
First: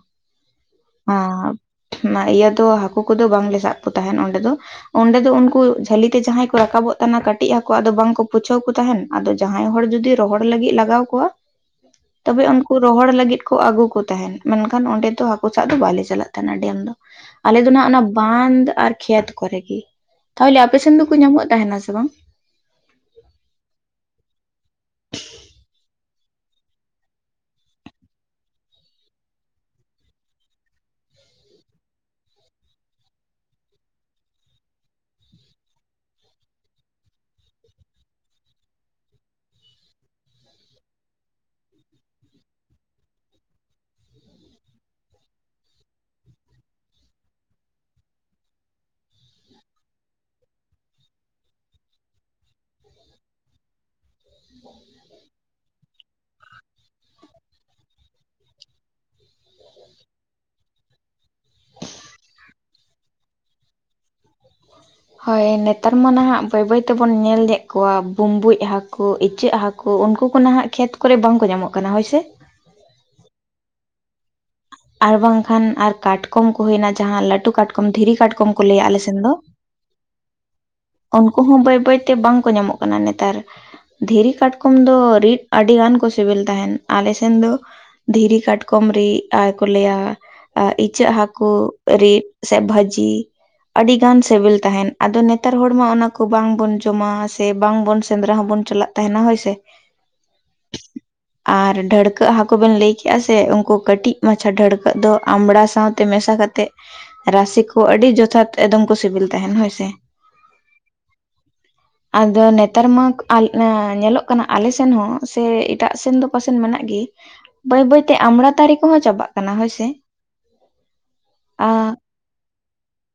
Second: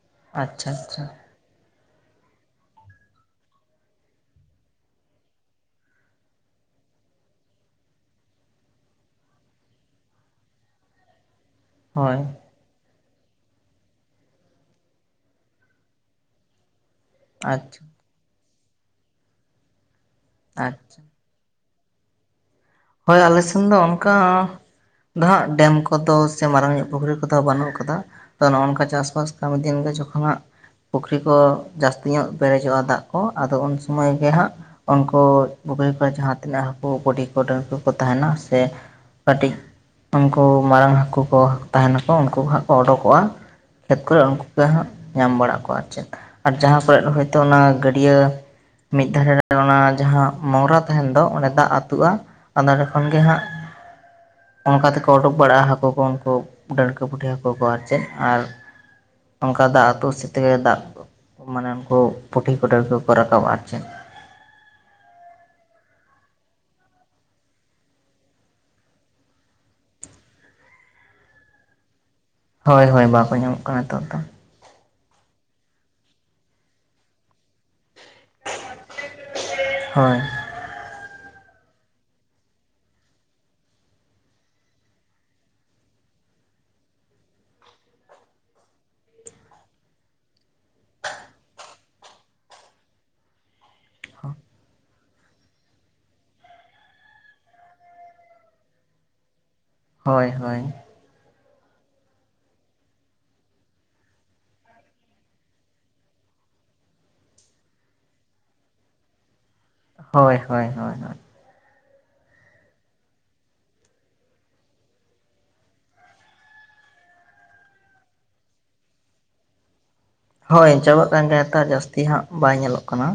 ᱟᱪᱪᱷᱟ ᱟᱪᱪᱷᱟ ᱟᱸ ᱚᱱᱟ ᱤᱭᱟᱹ ᱫᱚ ᱦᱟᱹᱠᱳ ᱠᱚᱫᱚ, ᱵᱟᱝᱞᱮ ᱥᱟᱵ ᱠᱚ ᱛᱟᱦᱮᱱ ᱚᱸᱰᱮ ᱫᱚ᱾ ᱚᱸᱰᱮ ᱫᱚ ᱩᱱᱠᱩ ᱡᱷᱟᱹᱞᱤᱛᱮ ᱡᱟᱦᱟᱸᱭ ᱠᱚ, ᱨᱟᱠᱟᱵᱚᱜ ᱠᱟᱱᱟ ᱠᱟᱹᱴᱤᱡ ᱦᱟᱹᱠᱩᱫᱚ ᱵᱟᱝᱠᱩ ᱯᱩᱪᱷᱟᱹᱣ ᱠᱚ ᱛᱟᱦᱮᱱ᱾ ᱟᱫᱚ ᱡᱟᱦᱟᱸᱭ ᱦᱚᱲ ᱡᱩᱫᱤ ᱨᱚᱦᱚᱲ ᱞᱟᱹᱜᱤᱫ ᱞᱟᱜᱟᱣ ᱠᱚᱣᱟ, ᱦᱳᱭ ᱛᱚᱵᱮ ᱩᱱᱠᱩ ᱨᱚᱦᱚᱲ ᱞᱟᱹᱜᱤᱫ ᱠᱚ ᱟᱹᱜᱩ ᱠᱚ᱾ ᱛᱟᱦᱮᱱ ᱢᱮᱱᱠᱷᱟᱱ ᱚᱸᱰᱮ ᱫᱚ ᱦᱟᱹᱠᱩ ᱥᱟᱵ ᱫᱚ ᱵᱟᱞᱮ ᱪᱟᱞᱟᱜ ᱛᱟᱦᱮᱱᱟ ᱰᱮᱢ ᱫᱚ ᱟᱞᱮ ᱫᱚ ᱟᱪᱪᱷᱟ ᱱᱟᱜ ᱚᱱᱟ ᱵᱟᱸᱫ ᱟᱨ ᱠᱷᱮᱛ ᱠᱚᱨᱮ ᱜᱮ ᱛᱟᱦᱚᱞᱮ ᱟᱯᱮᱥᱮᱱ ᱟᱪᱪᱷᱟ ᱫᱚᱠᱚ ᱧᱟᱢᱚᱜ ᱛᱟᱦᱮᱱᱟ ᱥᱮ ᱵᱟᱝ? ᱦᱳᱭ ᱟᱞᱮᱥᱮᱱ ᱫᱚ ᱚᱱᱠᱟ ᱫᱚ ᱦᱟᱸᱜ ᱰᱮᱢ ᱠᱚᱫᱚ ᱥᱮ ᱢᱟᱨᱟᱝ ᱧᱚᱜ ᱯᱩᱠᱷᱨᱤ ᱠᱚᱫᱚ ᱵᱟᱹᱱᱩᱜ ᱠᱟᱫᱟ ᱛᱚ ᱱᱚᱜ ᱱᱚᱝᱠᱟ ᱪᱟᱥᱵᱟᱥ ᱠᱟᱹᱢᱤ ᱫᱤᱱ ᱜᱮ ᱡᱚᱠᱷᱚᱱᱟᱜ ᱯᱩᱠᱷᱨᱤ ᱠᱚ ᱡᱟᱹᱥᱛᱤ ᱧᱚᱜ ᱵᱮᱨᱮᱡᱚᱜᱼᱟ ᱫᱟᱜ ᱠᱚ ᱟᱫᱚ ᱩᱱ ᱥᱚᱢᱚᱭ ᱜᱮ ᱦᱟᱸᱜ ᱩᱝᱠᱩ ᱵᱩᱜᱤ ᱠᱚ ᱡᱟᱦᱟᱸᱛᱤᱱᱟᱹᱜ ᱦᱟᱹᱠᱩ ᱜᱩᱰᱤ ᱜᱚᱰᱟ ᱦᱟᱠᱳ ᱠᱚ ᱛᱟᱦᱮᱱᱟ ᱥᱮ ᱠᱟᱹᱴᱤᱡ ᱩᱱᱠᱩ ᱢᱟᱨᱟᱝ ᱦᱟᱠᱳ ᱠᱚ ᱛᱟᱦᱮᱱᱟᱠᱚ ᱩᱱᱠᱩ ᱦᱟᱸᱜ ᱠᱚ ᱚᱰᱳᱠᱚᱜᱼᱟ᱾ ᱠᱷᱮᱛ ᱠᱚᱨᱮ ᱩᱱᱠᱩ ᱠᱚᱦᱟᱸ ᱧᱟᱢ ᱵᱟᱲᱟᱟᱜ ᱠᱚᱣᱟ ᱟᱨ ᱪᱮᱫ᱾ ᱟᱨ ᱡᱟᱦᱟᱸ ᱠᱚᱨᱮᱫ ᱦᱚᱭᱛᱚ ᱚᱱᱟ ᱜᱟᱹᱰᱭᱟᱹ ᱢᱤᱫ ᱫᱷᱟᱨᱮ ᱨᱮ ᱚᱱᱟ ᱡᱟᱦᱟᱸ ᱢᱳᱝᱨᱟ ᱛᱟᱦᱮᱱ ᱫᱚ ᱚᱸᱰᱮ ᱫᱟᱜ ᱟᱹᱛᱩᱜᱼᱟ᱾ ᱟ ᱱᱚᱸᱰᱮ ᱠᱷᱚᱱ ᱜᱮ ᱦᱟᱸᱜ ᱚᱱᱠᱟ ᱛᱮᱠᱚ ᱩᱰᱩᱠ ᱵᱟᱲᱟᱜᱼᱟ ᱦᱟᱹᱠᱩ ᱠᱚ ᱩᱱᱠᱩ ᱰᱟᱹᱲᱠᱟ ᱯᱩᱴᱷᱤ ᱦᱟᱹᱠᱩ ᱠᱚ ᱟᱨ ᱪᱮᱫ ᱟᱨ ᱚᱝᱠᱟ ᱫᱟᱜ ᱟᱹᱛᱩ ᱥᱮᱛᱮᱜ ᱜᱮ ᱫᱟᱜ ᱢᱟᱱᱮ ᱩᱱᱠᱩ ᱯᱩᱴᱷᱤ ᱠᱚᱴᱲ ᱠᱚᱠᱚ ᱨᱟᱠᱟᱵᱟ ᱟᱨ ᱪᱮᱫ ᱦᱳᱭ ᱱᱮᱛᱟᱨ ᱢᱟ ᱱᱟᱦᱟᱜ ᱵᱟᱹᱭ ᱵᱟᱹᱭ ᱛᱮᱵᱚᱱ ᱧᱮᱞ ᱞᱮᱫ ᱠᱚᱣᱟ ᱵᱩᱢᱵᱩᱡ ᱦᱟᱹᱠ ᱤᱪᱟᱹᱜ ᱦᱟᱹᱠᱳ ᱩᱱᱠᱩ ᱠᱚ ᱱᱟᱦᱟᱜ ᱠᱷᱮᱛ ᱠᱚᱨᱮ ᱵᱟᱝᱠᱚ ᱧᱟᱢᱚᱜ ᱠᱟᱱᱟ ᱦᱳᱭᱥᱮ? ᱦᱳᱭ ᱦᱳᱭ ᱵᱟᱠᱚ ᱧᱟᱢᱚᱜ ᱠᱟᱱᱟ ᱱᱤᱛᱚᱜ ᱫᱚ᱾ ᱟᱨ ᱵᱟᱝᱠᱷᱟᱱ ᱟᱨ ᱠᱟᱴᱠᱚᱢ ᱠᱚ ᱦᱩᱭᱱᱟ ᱡᱟᱦᱟᱸ ᱞᱟᱹᱴᱩ ᱠᱟᱴᱠᱚᱢ ᱫᱷᱤᱨᱤ ᱠᱟᱴᱠᱚᱢ ᱠᱚ ᱞᱟᱹᱭᱟ ᱟᱞᱮᱥᱮᱱ ᱫᱚ᱾ ᱦᱳᱭ᱾ ᱩᱱᱠᱩ ᱦᱚᱸ ᱵᱟᱹᱭ ᱵᱟᱹᱭ ᱛᱮ ᱵᱟᱝᱠᱚ ᱧᱟᱢᱚᱜ ᱠᱟᱱᱟ ᱱᱮᱛᱟᱨ᱾ ᱫᱷᱤᱨᱤ ᱠᱟᱴᱠᱚᱢ ᱫᱚ ᱨᱤᱫᱽ ᱟᱹᱰᱤ ᱜᱟᱱ ᱠᱚ ᱥᱤᱵᱤᱞ ᱛᱟᱦᱮᱱ ᱟᱞᱮ ᱥᱮᱱ ᱫᱚ ᱫᱷᱤᱨᱤ ᱠᱟᱴᱠᱚᱢ ᱨᱤᱜ ᱟᱨ ᱠᱚ ᱞᱟᱹᱭᱟ ᱟ ᱤᱪᱟᱹᱜ ᱦᱟᱠᱳ ᱨᱤᱫᱽ ᱥᱮ ᱵᱷᱟᱹᱡᱤ ᱟᱹᱰᱤ ᱜᱟᱱ ᱥᱮᱵᱮᱞ ᱛᱟᱦᱮᱱ ᱟᱫᱚ ᱱᱮᱛ ᱱᱮᱛᱟᱨ ᱦᱚᱲ ᱢᱟ ᱚᱱᱟ ᱠᱚ ᱵᱟᱝᱵᱚᱱ ᱡᱚᱢᱟ ᱥᱮ ᱵᱟᱝ ᱵᱚᱱ ᱥᱮᱸᱫᱽᱨᱟ ᱦᱚᱸᱵᱚᱱ ᱪᱟᱞᱟᱜ ᱛᱟᱦᱮᱱᱟ ᱦᱳᱭᱥᱮ᱾ ᱦᱳᱭ ᱦᱳᱭ᱾ [unintelligible] ᱟᱨ ᱰᱷᱟᱹᱲᱠᱟᱹᱜ ᱦᱟᱠᱳ ᱵᱮᱱ ᱞᱟᱹᱭ ᱠᱮᱜᱼᱟ ᱥᱮ ᱩᱱᱠᱩ ᱠᱟᱹᱴᱤᱡ ᱢᱟᱪᱷᱟ ᱰᱷᱟᱹᱲᱠᱟᱹᱜ ᱫᱚ ᱟᱢᱲᱟ ᱥᱟᱶ ᱛᱮ ᱢᱮᱥᱟ ᱠᱟᱛᱮᱜ ᱨᱟᱥᱮ ᱠᱚ ᱟᱹᱰᱤ ᱡᱚᱛᱷᱟᱛ ᱮᱠᱫᱚᱢ ᱠᱚ ᱥᱤᱵᱤᱞ ᱛᱟᱦᱮᱱ ᱦᱳᱭ ᱥᱮ᱾ ᱦᱳᱭ ᱦᱳᱭ ᱦᱳᱭ, ᱟᱫᱚ ᱱᱮᱛᱟᱨ ᱢᱟ ᱧᱮᱞᱚᱜ ᱠᱟᱱᱟ ᱟᱞᱮ ᱥᱮᱱ ᱦᱚᱸ ᱥᱮ ᱮᱴᱟᱜ ᱥᱮᱱ ᱫᱚ ᱯᱟᱥᱮᱡ ᱢᱮᱱᱟᱜ ᱜᱮ, ᱵᱟᱹᱭ ᱵᱟᱹᱭᱛᱮ ᱟᱢᱲᱟᱛᱟᱨᱤ ᱠᱚᱦᱚᱸ ᱪᱟᱵᱟᱜ ᱠᱟᱱᱟ ᱦᱳᱭᱥᱮ᱾ ᱦᱳᱭ ᱪᱟᱵᱟᱜ ᱠᱟᱱ ᱜᱮᱭᱟ ᱛᱚ ᱟ ᱡᱟᱹᱥᱛᱤ ᱦᱟᱸᱜ ᱵᱟᱭ ᱧᱮᱞᱚᱜ ᱠᱟᱱᱟ᱾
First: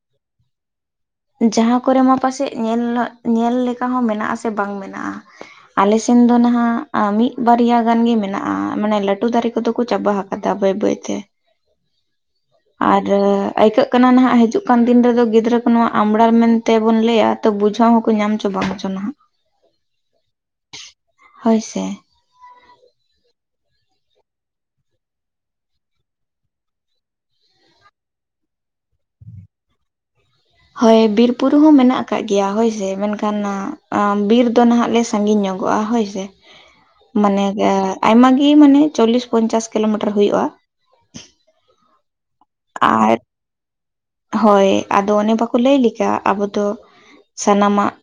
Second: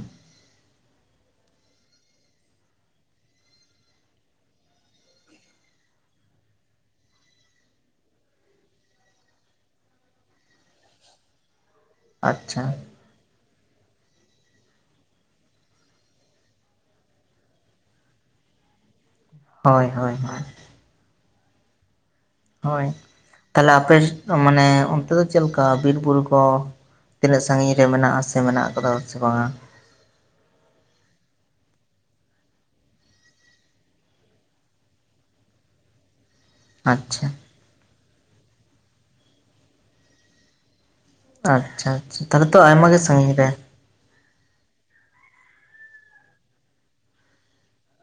ᱡᱟᱦᱟᱸ ᱠᱚᱨᱮ ᱢᱟ ᱯᱟᱥᱮᱡ ᱧᱮᱞ ᱧᱮᱞ ᱞᱮᱠᱟ ᱦᱚᱸ ᱢᱮᱱᱟᱜ ᱟᱥᱮ ᱵᱟᱝ ᱢᱮᱱᱟᱜᱼᱟ᱾ ᱟᱞᱮ ᱥᱮᱱ ᱫᱚ ᱱᱟᱦᱟᱜ ᱢᱤᱫ ᱵᱟᱨᱭᱟ ᱜᱟᱱ ᱜᱮ ᱢᱮᱱᱟᱜᱼᱟ ᱢᱟᱱᱮ ᱞᱟᱹᱴᱩ ᱫᱟᱨᱮ ᱠᱚᱫᱚ ᱠᱚ ᱪᱟᱵᱟ ᱦᱟᱠᱼᱼ ᱟᱫᱟ ᱵᱟᱭᱵᱟᱭ ᱛᱮ᱾ ᱟᱪᱪᱷᱟ᱾ ᱟᱹᱭᱠᱟᱹᱜ ᱠᱟᱱᱟ ᱱᱟᱦᱟᱜ ᱦᱤᱡᱩᱜ ᱠᱟᱱ ᱫᱤᱱ ᱨᱮᱫᱚ ᱜᱤᱫᱽᱨᱟᱹᱼᱼ ᱱᱚᱣᱟ ᱟᱢᱲᱟᱲ ᱢᱮᱱᱛᱮ ᱵᱚᱱ ᱞᱟᱹᱭᱟ ᱛᱚ ᱵᱩᱡᱷᱟᱹᱣ ᱦᱚᱸᱠᱚ ᱧᱟᱢ ᱪᱚ ᱵᱟᱝ ᱦᱚᱪᱚ ᱱᱟᱦᱟᱜ᱾ ᱦᱳᱭ ᱦᱳᱭ ᱦᱳᱭ᱾ ᱦᱚᱭ ᱥᱮ᱾ ᱦᱳᱭ ᱛᱟᱦᱞᱮ ᱟᱯᱮ ᱢᱟᱱᱮ ᱚᱱᱛᱮ ᱫᱚ ᱪᱮᱫ ᱞᱮᱠᱟ ᱵᱤᱨᱵᱩᱨᱩ ᱠᱚ? ᱛᱤᱱᱟᱹᱜ ᱥᱟᱺᱜᱤᱧ ᱨᱮ ᱢᱮᱱᱟᱜᱼᱟ ᱥᱮ ᱢᱮᱱᱟᱜ ᱟᱠᱟᱫᱟ ᱥᱮ ᱵᱟᱝᱟ? ᱦᱳᱭ ᱵᱤᱨ ᱵᱩᱨᱩ ᱦᱚᱸ ᱢᱮᱱᱟᱜ ᱟᱠᱟᱜ ᱜᱮᱭᱟ ᱦᱳᱭ ᱥᱮ ᱢᱮᱱᱠᱷᱟᱱ ᱵᱤᱨ ᱫᱚ ᱱᱟᱦᱟᱜ ᱞᱮᱼᱼ ᱥᱟᱺᱜᱤᱧ ᱧᱚᱜᱚᱜᱼᱟ ᱦᱳᱭ ᱥᱮᱼᱼ ᱟᱪᱪᱷᱟ ᱢᱟᱱᱮ ᱜᱟ ᱟᱭᱢᱟ ᱜᱮ ᱢᱟᱱᱮ ᱪᱚᱞᱤᱥ ᱯᱚᱧᱪᱟᱥ ᱠᱤᱞᱳᱢᱤᱴᱟᱨ ᱦᱩᱭᱩᱜᱼᱟ᱾ ᱟᱪᱪᱷᱟ ᱟᱪᱷᱟ ᱛᱟᱦᱚᱞᱮ ᱛᱚ ᱟᱭᱢᱟ ᱜᱮ ᱟᱨ ᱥᱟᱺᱜᱤᱧ ᱨᱮ᱾ ᱦᱳᱭ ᱟᱫᱚ ᱚᱱᱮ ᱵᱟᱠᱚ ᱞᱟᱹᱭ ᱞᱮᱠᱟ ᱟᱵᱚ ᱫᱚ ᱥᱟᱱᱟᱢᱟᱜᱼᱼ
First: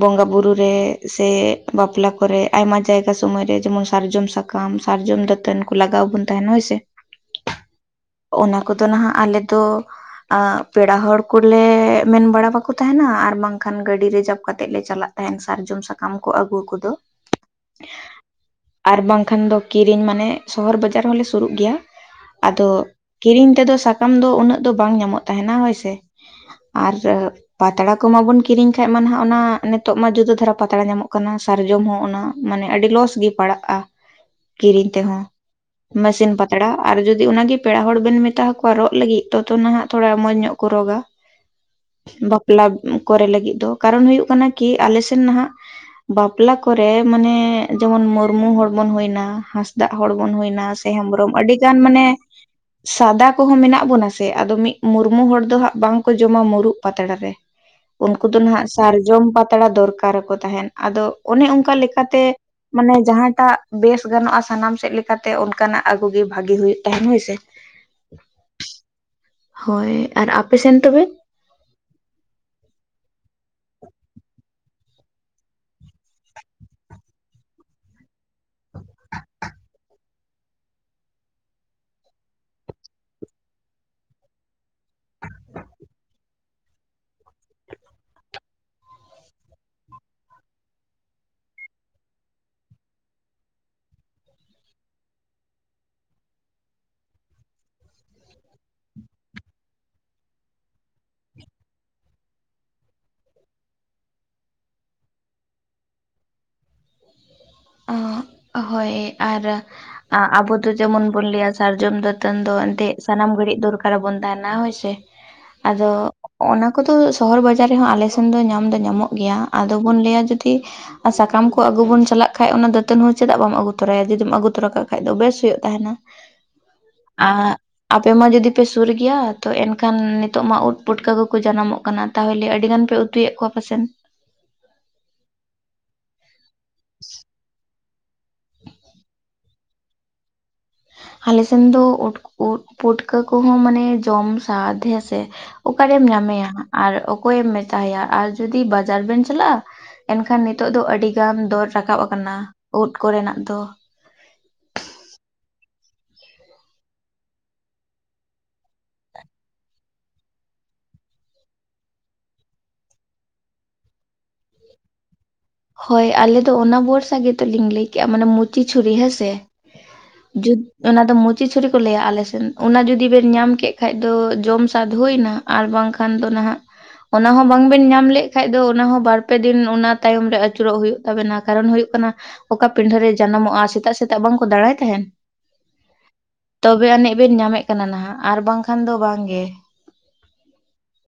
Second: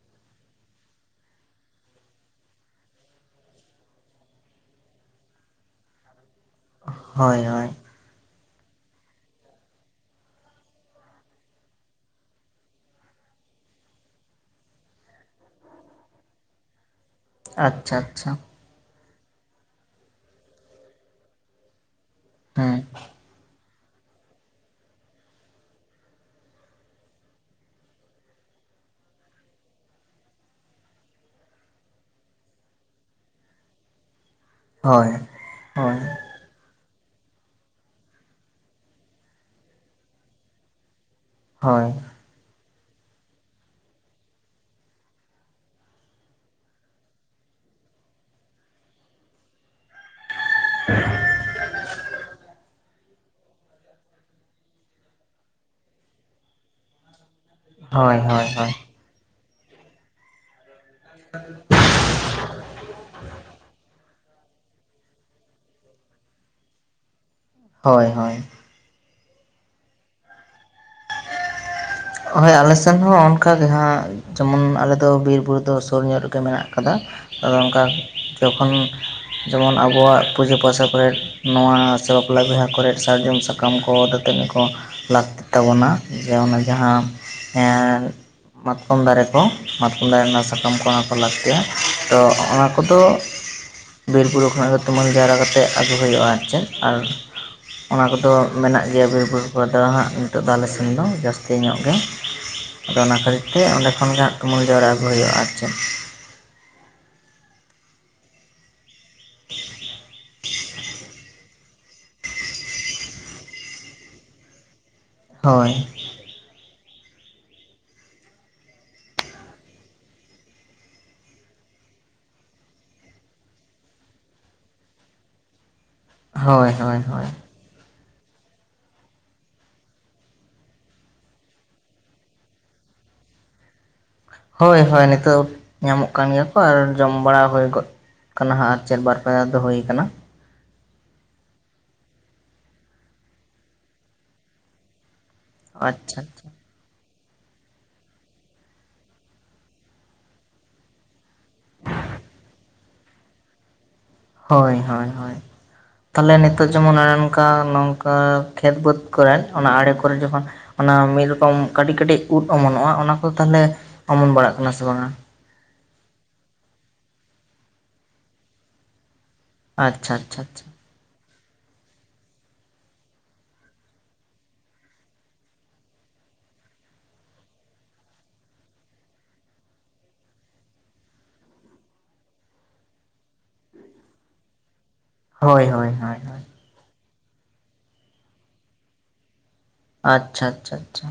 ᱵᱚᱸᱜᱟ ᱵᱩᱨᱩ ᱨᱮ ᱥᱮ ᱵᱟᱯᱞᱟ ᱠᱚᱨᱮ ᱟᱭᱢᱟ ᱡᱟᱭᱜᱟ ᱥᱩᱢᱚᱭ ᱨᱮ ᱡᱮᱢᱚᱱ ᱥᱟᱨᱡᱚᱢ ᱥᱟᱠᱼᱼ ᱥᱟᱠᱟᱢ ᱥᱟᱨᱡᱚᱢ ᱫᱟᱹᱛᱟᱹᱱ ᱠᱚ ᱞᱟᱜᱟᱣ ᱵᱚᱱ ᱛᱟᱦᱮᱱᱟ ᱦᱳᱭ ᱥᱮ᱾ ᱦᱳᱭ ᱦᱳᱭ᱾ ᱚᱱᱟ ᱠᱚᱫᱚ ᱱᱟᱦᱟᱜ ᱟᱞᱮ ᱫᱚ ᱯᱮᱲᱟ ᱦᱚᱲ ᱠᱚ, ᱠᱚ ᱞᱮ ᱢᱮᱱ ᱵᱟᱲᱟ ᱵᱟᱠᱚ ᱛᱟᱦᱮᱱᱟ ᱟᱨ ᱵᱟᱝᱠᱷᱟᱱ ᱜᱟᱹᱰᱤ ᱨᱤᱡᱟᱵᱷ ᱠᱟᱛᱮᱫ ᱞᱮ ᱪᱟᱞᱟᱜ ᱛᱟᱦᱮᱱ ᱥᱟᱨᱡᱚᱢ ᱥᱟᱠᱟᱢ, ᱥᱟᱠᱟᱢ ᱠᱚ ᱟᱹᱜᱩ ᱠᱚᱫᱚ᱾ ᱟᱪᱪᱷᱟ ᱟᱪᱪᱷᱟ᱾ ᱟᱨ ᱵᱟᱝᱠᱷᱟᱱ ᱫᱚ ᱠᱤᱨᱤᱧ ᱢᱟᱱᱮ ᱥᱚᱦᱚᱨ ᱵᱟᱡᱟᱨ ᱦᱚᱸᱞᱮ ᱥᱩᱨᱩᱜ ᱜᱮᱭᱟ᱾ ᱟᱫᱚ ᱦᱮᱸ ᱠᱤᱨᱤᱧ ᱛᱮᱫᱚ ᱥᱟᱠᱟᱢ ᱫᱚ ᱩᱱᱟᱹᱜ ᱫᱚ ᱵᱟᱝ ᱧᱟᱢᱚᱜ ᱛᱟᱦᱮᱱᱟ ᱦᱳᱭᱥᱮ, ᱟᱨᱼᱼ ᱯᱟᱛᱲᱟ ᱠᱚᱢᱟᱵᱚᱱ ᱠᱤᱨᱤᱧ ᱠᱷᱟᱡ ᱢᱟ ᱱᱟᱦᱟᱜ ᱚᱱᱟ ᱱᱤᱛᱚᱜ ᱢᱟ ᱡᱩᱫᱟᱹ ᱫᱷᱟᱨᱟ ᱯᱟᱛᱲᱟ ᱧᱟᱢᱚᱜ ᱠᱟᱱᱟ ᱥᱟᱨᱡᱚᱢ ᱦᱚᱸ ᱚᱱᱟ, ᱢᱟᱱᱮ ᱟᱹᱰᱤ ᱞᱚᱥ ᱜᱤ ᱯᱟᱲᱟᱜᱼᱟ ᱠᱤᱨᱤᱧ ᱦᱳᱭ ᱛᱮᱦᱚᱸ ᱦᱳᱭ ᱢᱮᱥᱤᱱ ᱯᱟᱛᱼᱼ ᱯᱟᱛᱲᱟ ᱟᱨ ᱡᱩᱫᱤ ᱚᱱᱟᱜᱮ ᱯᱮᱲᱟ ᱦᱚᱲ ᱵᱮᱱ ᱢᱮᱛᱟᱠᱚᱣᱟ ᱨᱚᱜ ᱞᱟᱹᱜᱤᱫ ᱛᱚ ᱱᱟᱦᱟᱜ ᱛᱷᱚᱲᱟ ᱢᱚᱸᱡᱽ ᱧᱚᱜ ᱠᱚ ᱨᱚᱜᱟ᱾ ᱦᱳᱭ᱾ ᱵᱟᱯᱞᱟ ᱠᱚᱨᱮ ᱞᱟᱹᱜᱤᱫ ᱫᱚ ᱠᱟᱨᱚᱱ ᱦᱩᱭᱩᱜ ᱠᱟᱱᱟ ᱠᱤ ᱟᱞᱮ ᱥᱮᱱ ᱱᱟᱦᱟᱜᱼᱼ ᱵᱟᱯᱞᱟ ᱠᱚᱨᱮ ᱢᱟᱱᱮ ᱡᱮᱢᱚᱱ ᱢᱩᱨᱢᱩ ᱦᱚᱲ ᱵᱚᱱ ᱦᱩᱭᱱᱟ ᱦᱟᱸᱥᱫᱟᱜ ᱦᱚᱲ ᱵᱚᱱ ᱦᱩᱭ ᱱᱟ, ᱥᱮ ᱦᱮᱢᱵᱨᱚᱢ ᱟᱹᱰᱤ, ᱜᱟᱱ ᱢᱟᱱᱮ ᱥᱟᱫᱟ ᱠᱚᱦᱚᱸ ᱢᱮᱱᱟᱜ ᱵᱚᱱᱟ ᱥᱮ ᱟᱫᱚ ᱢᱤᱫ ᱢᱩᱨᱢᱩ ᱦᱚᱲ ᱫᱚ ᱦᱟᱸᱜ ᱵᱟᱝᱼᱼ ᱠᱚ ᱡᱚᱢᱟ ᱢᱩᱨᱩᱩᱜ ᱯᱟᱛᱲᱟ ᱨᱮ ᱦᱳᱭ ᱦᱳᱭ ᱩᱱᱠᱩ ᱫᱚ ᱦᱳᱭ ᱱᱟᱦᱟᱜ ᱦᱳᱭ ᱥᱟᱨᱡᱚᱢ ᱯᱟᱛᱲᱟ ᱫᱚᱨᱠᱟᱨᱟᱠᱚ ᱛᱟᱦᱮᱸᱱ᱾ ᱟᱫᱚ ᱚᱱᱮ ᱚᱱᱠᱟ ᱞᱮᱠᱟᱛᱮ ᱢᱟᱱᱮ ᱡᱟᱦᱟᱸᱴᱟᱜ᱾ ᱵᱮᱥ ᱜᱟᱱᱚᱜᱼᱟ ᱥᱟᱱᱟᱢ ᱥᱮᱫ ᱞᱮᱠᱟᱛᱮ ᱚᱱᱠᱟᱱᱟᱜ ᱟᱹᱜᱩ ᱜᱤ ᱵᱷᱟᱜᱤ ᱦᱩᱭᱩᱜ ᱛᱟᱦᱮᱱ ᱦᱳᱭᱥᱮ᱾ ᱦᱳᱭ ᱦᱳᱭ᱾ ᱦᱳᱭ ᱟᱨ ᱟᱯᱮᱥᱮᱱ ᱛᱚᱵᱮ? ᱦᱳᱭ ᱟᱞᱮᱥᱮᱱ ᱦᱚᱸ ᱚᱱᱠᱟ ᱜᱮ ᱦᱟᱸᱜ᱾ ᱡᱮᱢᱚᱱ ᱟᱞᱮᱫᱚ ᱵᱤᱨ ᱵᱩᱨᱩ ᱫᱚ ᱥᱩᱨ ᱧᱚᱜ ᱨᱮᱜᱮ ᱢᱮᱱᱟᱜ ᱠᱟᱫᱟ ᱟᱫᱚ ᱚᱱᱠᱟᱼᱼ ᱡᱚᱠᱷᱚᱱ ᱡᱮᱢᱚᱱ ᱟᱵᱚᱣᱟᱜᱼᱼ ᱯᱩᱡᱟᱹ ᱯᱟᱥᱟ ᱠᱚᱨᱮᱫ, ᱱᱚᱣᱟ ᱥᱮ ᱵᱟᱯᱞᱟ ᱵᱤᱦᱟᱹ ᱠᱚᱨᱮᱫ ᱥᱟᱨᱡᱚᱢ ᱥᱟᱠᱟᱢ ᱠᱚ, ᱫᱟᱹᱛᱟᱹᱱᱤ ᱠᱚ, ᱞᱟᱹᱠᱛᱤᱜ ᱛᱟᱵᱚᱱᱟ ᱡᱮ ᱚᱱᱟ ᱡᱟᱦᱟᱸ ᱮ ᱢᱟᱛᱠᱚᱢ ᱫᱟᱨᱮ ᱠᱚ ᱢᱟᱛᱠᱚᱢ ᱫᱟᱨᱮ ᱨᱮᱱᱟᱜ ᱥᱟᱠᱟᱢ ᱠᱚ᱾ ᱚᱱᱟ ᱠᱚ ᱞᱟᱹᱠᱛᱤᱜᱤᱭᱟ ᱛᱚ ᱚᱱᱟ ᱠᱚᱫᱚ ᱵᱤᱨᱵᱩᱨᱩ ᱠᱷᱚᱱᱟᱜ ᱜᱮ ᱛᱩᱢᱟᱹᱞ ᱡᱟᱣᱨᱟ ᱠᱟᱛᱮᱫ ᱟᱹᱜᱩ ᱦᱩᱭᱩᱜᱼᱟ ᱟᱨ ᱪᱮᱫ ᱟᱨ ᱚᱱᱟ ᱠᱚᱫᱚ ᱢᱮᱱᱟᱜ ᱜᱮᱭᱟ ᱵᱤᱨᱼᱵᱩᱨᱩ ᱠᱚᱨᱮᱫᱚ ᱦᱟᱸᱜ᱾ ᱱᱤᱛᱚᱜ ᱫᱚ ᱟᱞᱮ ᱥᱮᱱ ᱫᱚ ᱡᱟᱹᱥᱛᱤ ᱧᱚᱜ ᱜᱮ ᱟᱫᱚ ᱚᱱᱟ ᱠᱷᱟᱹᱛᱤᱨ ᱛᱮ ᱚᱸᱰᱮ ᱠᱷᱚᱱ ᱜᱮ ᱛᱩᱢᱟᱹᱞ ᱡᱟᱣᱨᱟ ᱟᱹᱜᱩ ᱦᱩᱭᱩᱜᱼᱟ ᱟᱨ ᱪᱮᱫ᱾ ᱦᱳᱭ ᱟᱨ ᱟ ᱟᱵᱚ ᱫᱚ ᱡᱮᱢᱚᱱ ᱵᱚᱱ ᱞᱟᱹᱭᱟ ᱥᱟᱨᱡᱚᱢ ᱫᱟᱹ ᱛᱟᱹᱱ ᱫᱚ ᱮᱱᱛᱮᱫ ᱥᱟᱱᱟᱢ ᱜᱷᱟᱹᱲᱤᱡ ᱫᱚᱨᱠᱟᱨᱟᱵᱚᱱ ᱛᱟᱦᱮᱱᱟ ᱦᱳᱭ ᱥᱮ, ᱦᱳᱭ ᱟᱫᱚ ᱚᱱᱟ ᱠᱚᱫᱚ ᱥᱚᱦᱚᱨ ᱵᱟᱡᱟᱨ ᱨᱮᱦᱚᱸ ᱟᱞᱮ ᱥᱮᱱ ᱫᱚ ᱧᱟᱢ ᱫᱚ ᱧᱟᱢᱚᱜ ᱜᱮᱭᱟ ᱟᱫᱚ ᱵᱚᱱ ᱞᱟᱹᱭᱟ ᱡᱩᱫᱤ ᱥᱟᱠᱟᱢ ᱠᱚ ᱟᱹᱜᱩ ᱵᱚᱱ ᱪᱟᱞᱟᱜ ᱠᱷᱟᱡ ᱚᱱᱟ ᱫᱟᱹᱛᱟᱹᱱ ᱦᱚᱸ ᱪᱮᱫᱟᱜ ᱵᱟᱢ ᱟᱹᱜᱩ ᱛᱚᱨᱟᱭᱟ ᱡᱩᱫᱤᱢ ᱟᱹᱜᱩ ᱛᱚᱨᱟ ᱠᱟᱜ ᱠᱷᱟᱱ ᱫᱚ ᱵᱮᱥ ᱦᱩᱭᱩᱜ ᱛᱟᱦᱮᱱᱟ᱾ ᱦᱳᱭ, ᱦᱳᱭ, ᱦᱳᱭ, ᱟᱯᱮ ᱢᱟ ᱡᱩᱫᱤ ᱯᱮ ᱥᱩᱨ ᱜᱮᱭᱟ ᱛᱚ ᱮᱱᱠᱷᱟᱱ ᱱᱤᱛᱚᱜ ᱢᱟ ᱩᱫ ᱯᱩᱴᱠᱟᱹ ᱠᱚᱠᱚ ᱡᱟᱱᱟᱢᱚᱜ ᱠᱟᱱᱟ᱾ ᱛᱟᱦᱚᱞᱮ ᱟᱹᱰᱤ ᱜᱟᱱ ᱯᱮ ᱩᱛᱩᱭᱮᱫ ᱠᱚᱣᱟ ᱯᱟᱥᱮᱱ? ᱦᱳᱭ, ᱦᱳᱭ, ᱱᱤᱛᱚᱜ ᱧᱟᱢᱚᱜ ᱠᱟᱱ ᱜᱮᱭᱟ ᱠᱚ ᱟᱨ ᱡᱚᱢ ᱵᱟᱲᱟ ᱦᱳᱭ ᱜᱚᱫ ᱠᱟᱱᱟ ᱦᱟᱸᱜ ᱟᱨ ᱪᱮᱫ ᱵᱟᱨᱯᱮ ᱫᱷᱟᱣ ᱦᱳᱭ ᱟᱠᱟᱱᱟ᱾ ᱟᱞᱮ ᱥᱮᱱ ᱫᱚ ᱩᱴ ᱩᱫ ᱯᱩᱴᱠᱟᱹ ᱠᱚᱦᱚᱸ ᱢᱟᱱᱮ ᱡᱚᱢ ᱥᱟᱫ ᱦᱮᱸ ᱥᱮ᱾ ᱚᱠᱟᱨᱮᱢ ᱟᱪᱪᱷᱟ ᱟᱪᱪᱷᱟ ᱧᱟᱢᱮᱭᱟ ᱟᱨ ᱚᱠᱚᱭᱮᱢ ᱢᱮᱛᱟᱭᱟ, ᱟᱨ ᱡᱩᱫᱤ ᱵᱟᱡᱟᱨ ᱵᱮᱱ ᱪᱟᱞᱟᱜᱼᱟ? ᱮᱱᱠᱷᱟᱱ ᱱᱤᱛᱚᱜ ᱫᱚ ᱟᱹᱰᱤ ᱜᱟᱱ ᱫᱚᱨ ᱨᱟᱠᱟᱵ ᱟᱠᱟᱱᱟ ᱩᱫ ᱠᱚᱨᱮᱱᱟᱜ ᱫᱚ᱾ ᱦᱳᱭ, ᱦᱳᱭ, ᱦᱳᱭ, ᱛᱟᱦᱚᱞᱮ ᱱᱤᱛᱚᱜ ᱡᱮᱢᱚᱱ ᱚᱱᱮ ᱚᱱᱠᱟ ᱱᱚᱝᱠᱟ ᱠᱷᱮᱛ ᱵᱟᱹᱫᱽ ᱠᱚᱨᱮ ᱚᱱᱟ ᱟᱲᱮ ᱠᱚᱨᱮ ᱡᱚᱠᱷᱚᱱ ᱚᱱᱟ ᱢᱤᱫ ᱨᱚᱠᱚᱢ ᱠᱟᱹᱴᱤᱡ ᱠᱟᱹᱴᱤᱡ ᱩᱫ ᱚᱢᱚᱱᱚᱜᱼᱟ, ᱚᱱᱟ ᱠᱚᱫᱚ ᱛᱟᱦᱚᱞᱮ ᱚᱢᱚᱱ ᱵᱟᱲᱟᱜ ᱠᱟᱱᱟ ᱥᱮ ᱵᱟᱝ-ᱟ? ᱦᱳᱭ, ᱟᱞᱮ ᱫᱚ ᱚᱱᱟ ᱵᱚᱨᱥᱟ ᱜᱮᱛᱚᱞᱤᱧ ᱞᱟᱹᱭ ᱠᱮᱫᱼᱟ, ᱢᱟᱱᱮ ᱢᱩᱪᱤ ᱪᱷᱩᱨᱤ ᱦᱮᱸᱥᱮ? ᱟᱪᱪᱷᱟ, ᱟᱪᱪᱷᱟ, ᱡᱩᱫ ᱟᱪᱪᱷᱟ, ᱚᱱᱟ ᱫᱚ ᱢᱩᱪᱤ ᱪᱷᱩᱨᱤ ᱠᱚ ᱞᱟᱹᱭᱟ ᱟᱞᱮᱥᱮᱱ᱾ ᱚᱱᱟ ᱡᱩᱫᱤ ᱵᱮᱱ ᱧᱟᱢ ᱠᱮᱜ ᱠᱷᱟᱱ ᱫᱚ ᱡᱚᱢ ᱥᱟᱫᱷᱩᱭᱱᱟ, ᱟᱨ ᱵᱟᱝᱠᱷᱟᱱ ᱫᱚ ᱱᱟᱦᱟᱜ ᱚᱱᱟ ᱦᱚᱸ ᱵᱟᱝ ᱵᱮᱱ ᱧᱟᱢ ᱞᱮᱫ ᱠᱷᱟᱡ ᱫᱚ ᱚᱱᱟ ᱦᱚᱸ ᱵᱟᱨ ᱯᱮ ᱫᱤᱱ ᱚᱱᱟ ᱛᱟᱭᱚᱢ ᱨᱮ ᱟᱹᱪᱩᱨᱚᱜ ᱦᱩᱭᱩᱜ ᱛᱟᱵᱮᱱᱟ, ᱠᱟᱨᱚᱱ ᱦᱩᱭᱩᱜ ᱠᱟᱱᱟ ᱚᱠᱟ ᱯᱤᱰᱷᱟᱹ ᱨᱮ ᱡᱟᱱᱟᱢᱚᱜᱼᱟ᱾ ᱥᱮᱛᱟᱜ ᱥᱮᱛᱟᱜ ᱵᱟᱝᱠᱚ ᱫᱟᱬᱟᱭ ᱛᱟᱦᱮᱱ? ᱦᱳᱭ, ᱦᱳᱭ, ᱦᱳᱭ, ᱛᱚᱵᱮ ᱟᱹᱱᱤᱡ ᱵᱮᱱ ᱧᱟᱢᱮᱫ ᱠᱟᱱᱟ ᱱᱟᱦᱟᱜ, ᱟᱨ ᱵᱟᱝᱠᱷᱟᱱ ᱫᱚ ᱵᱟᱝ ᱜᱮ᱾ ᱟᱪᱪᱷᱟ, ᱟᱪᱪᱷᱟ, ᱟᱪᱪᱷᱟ,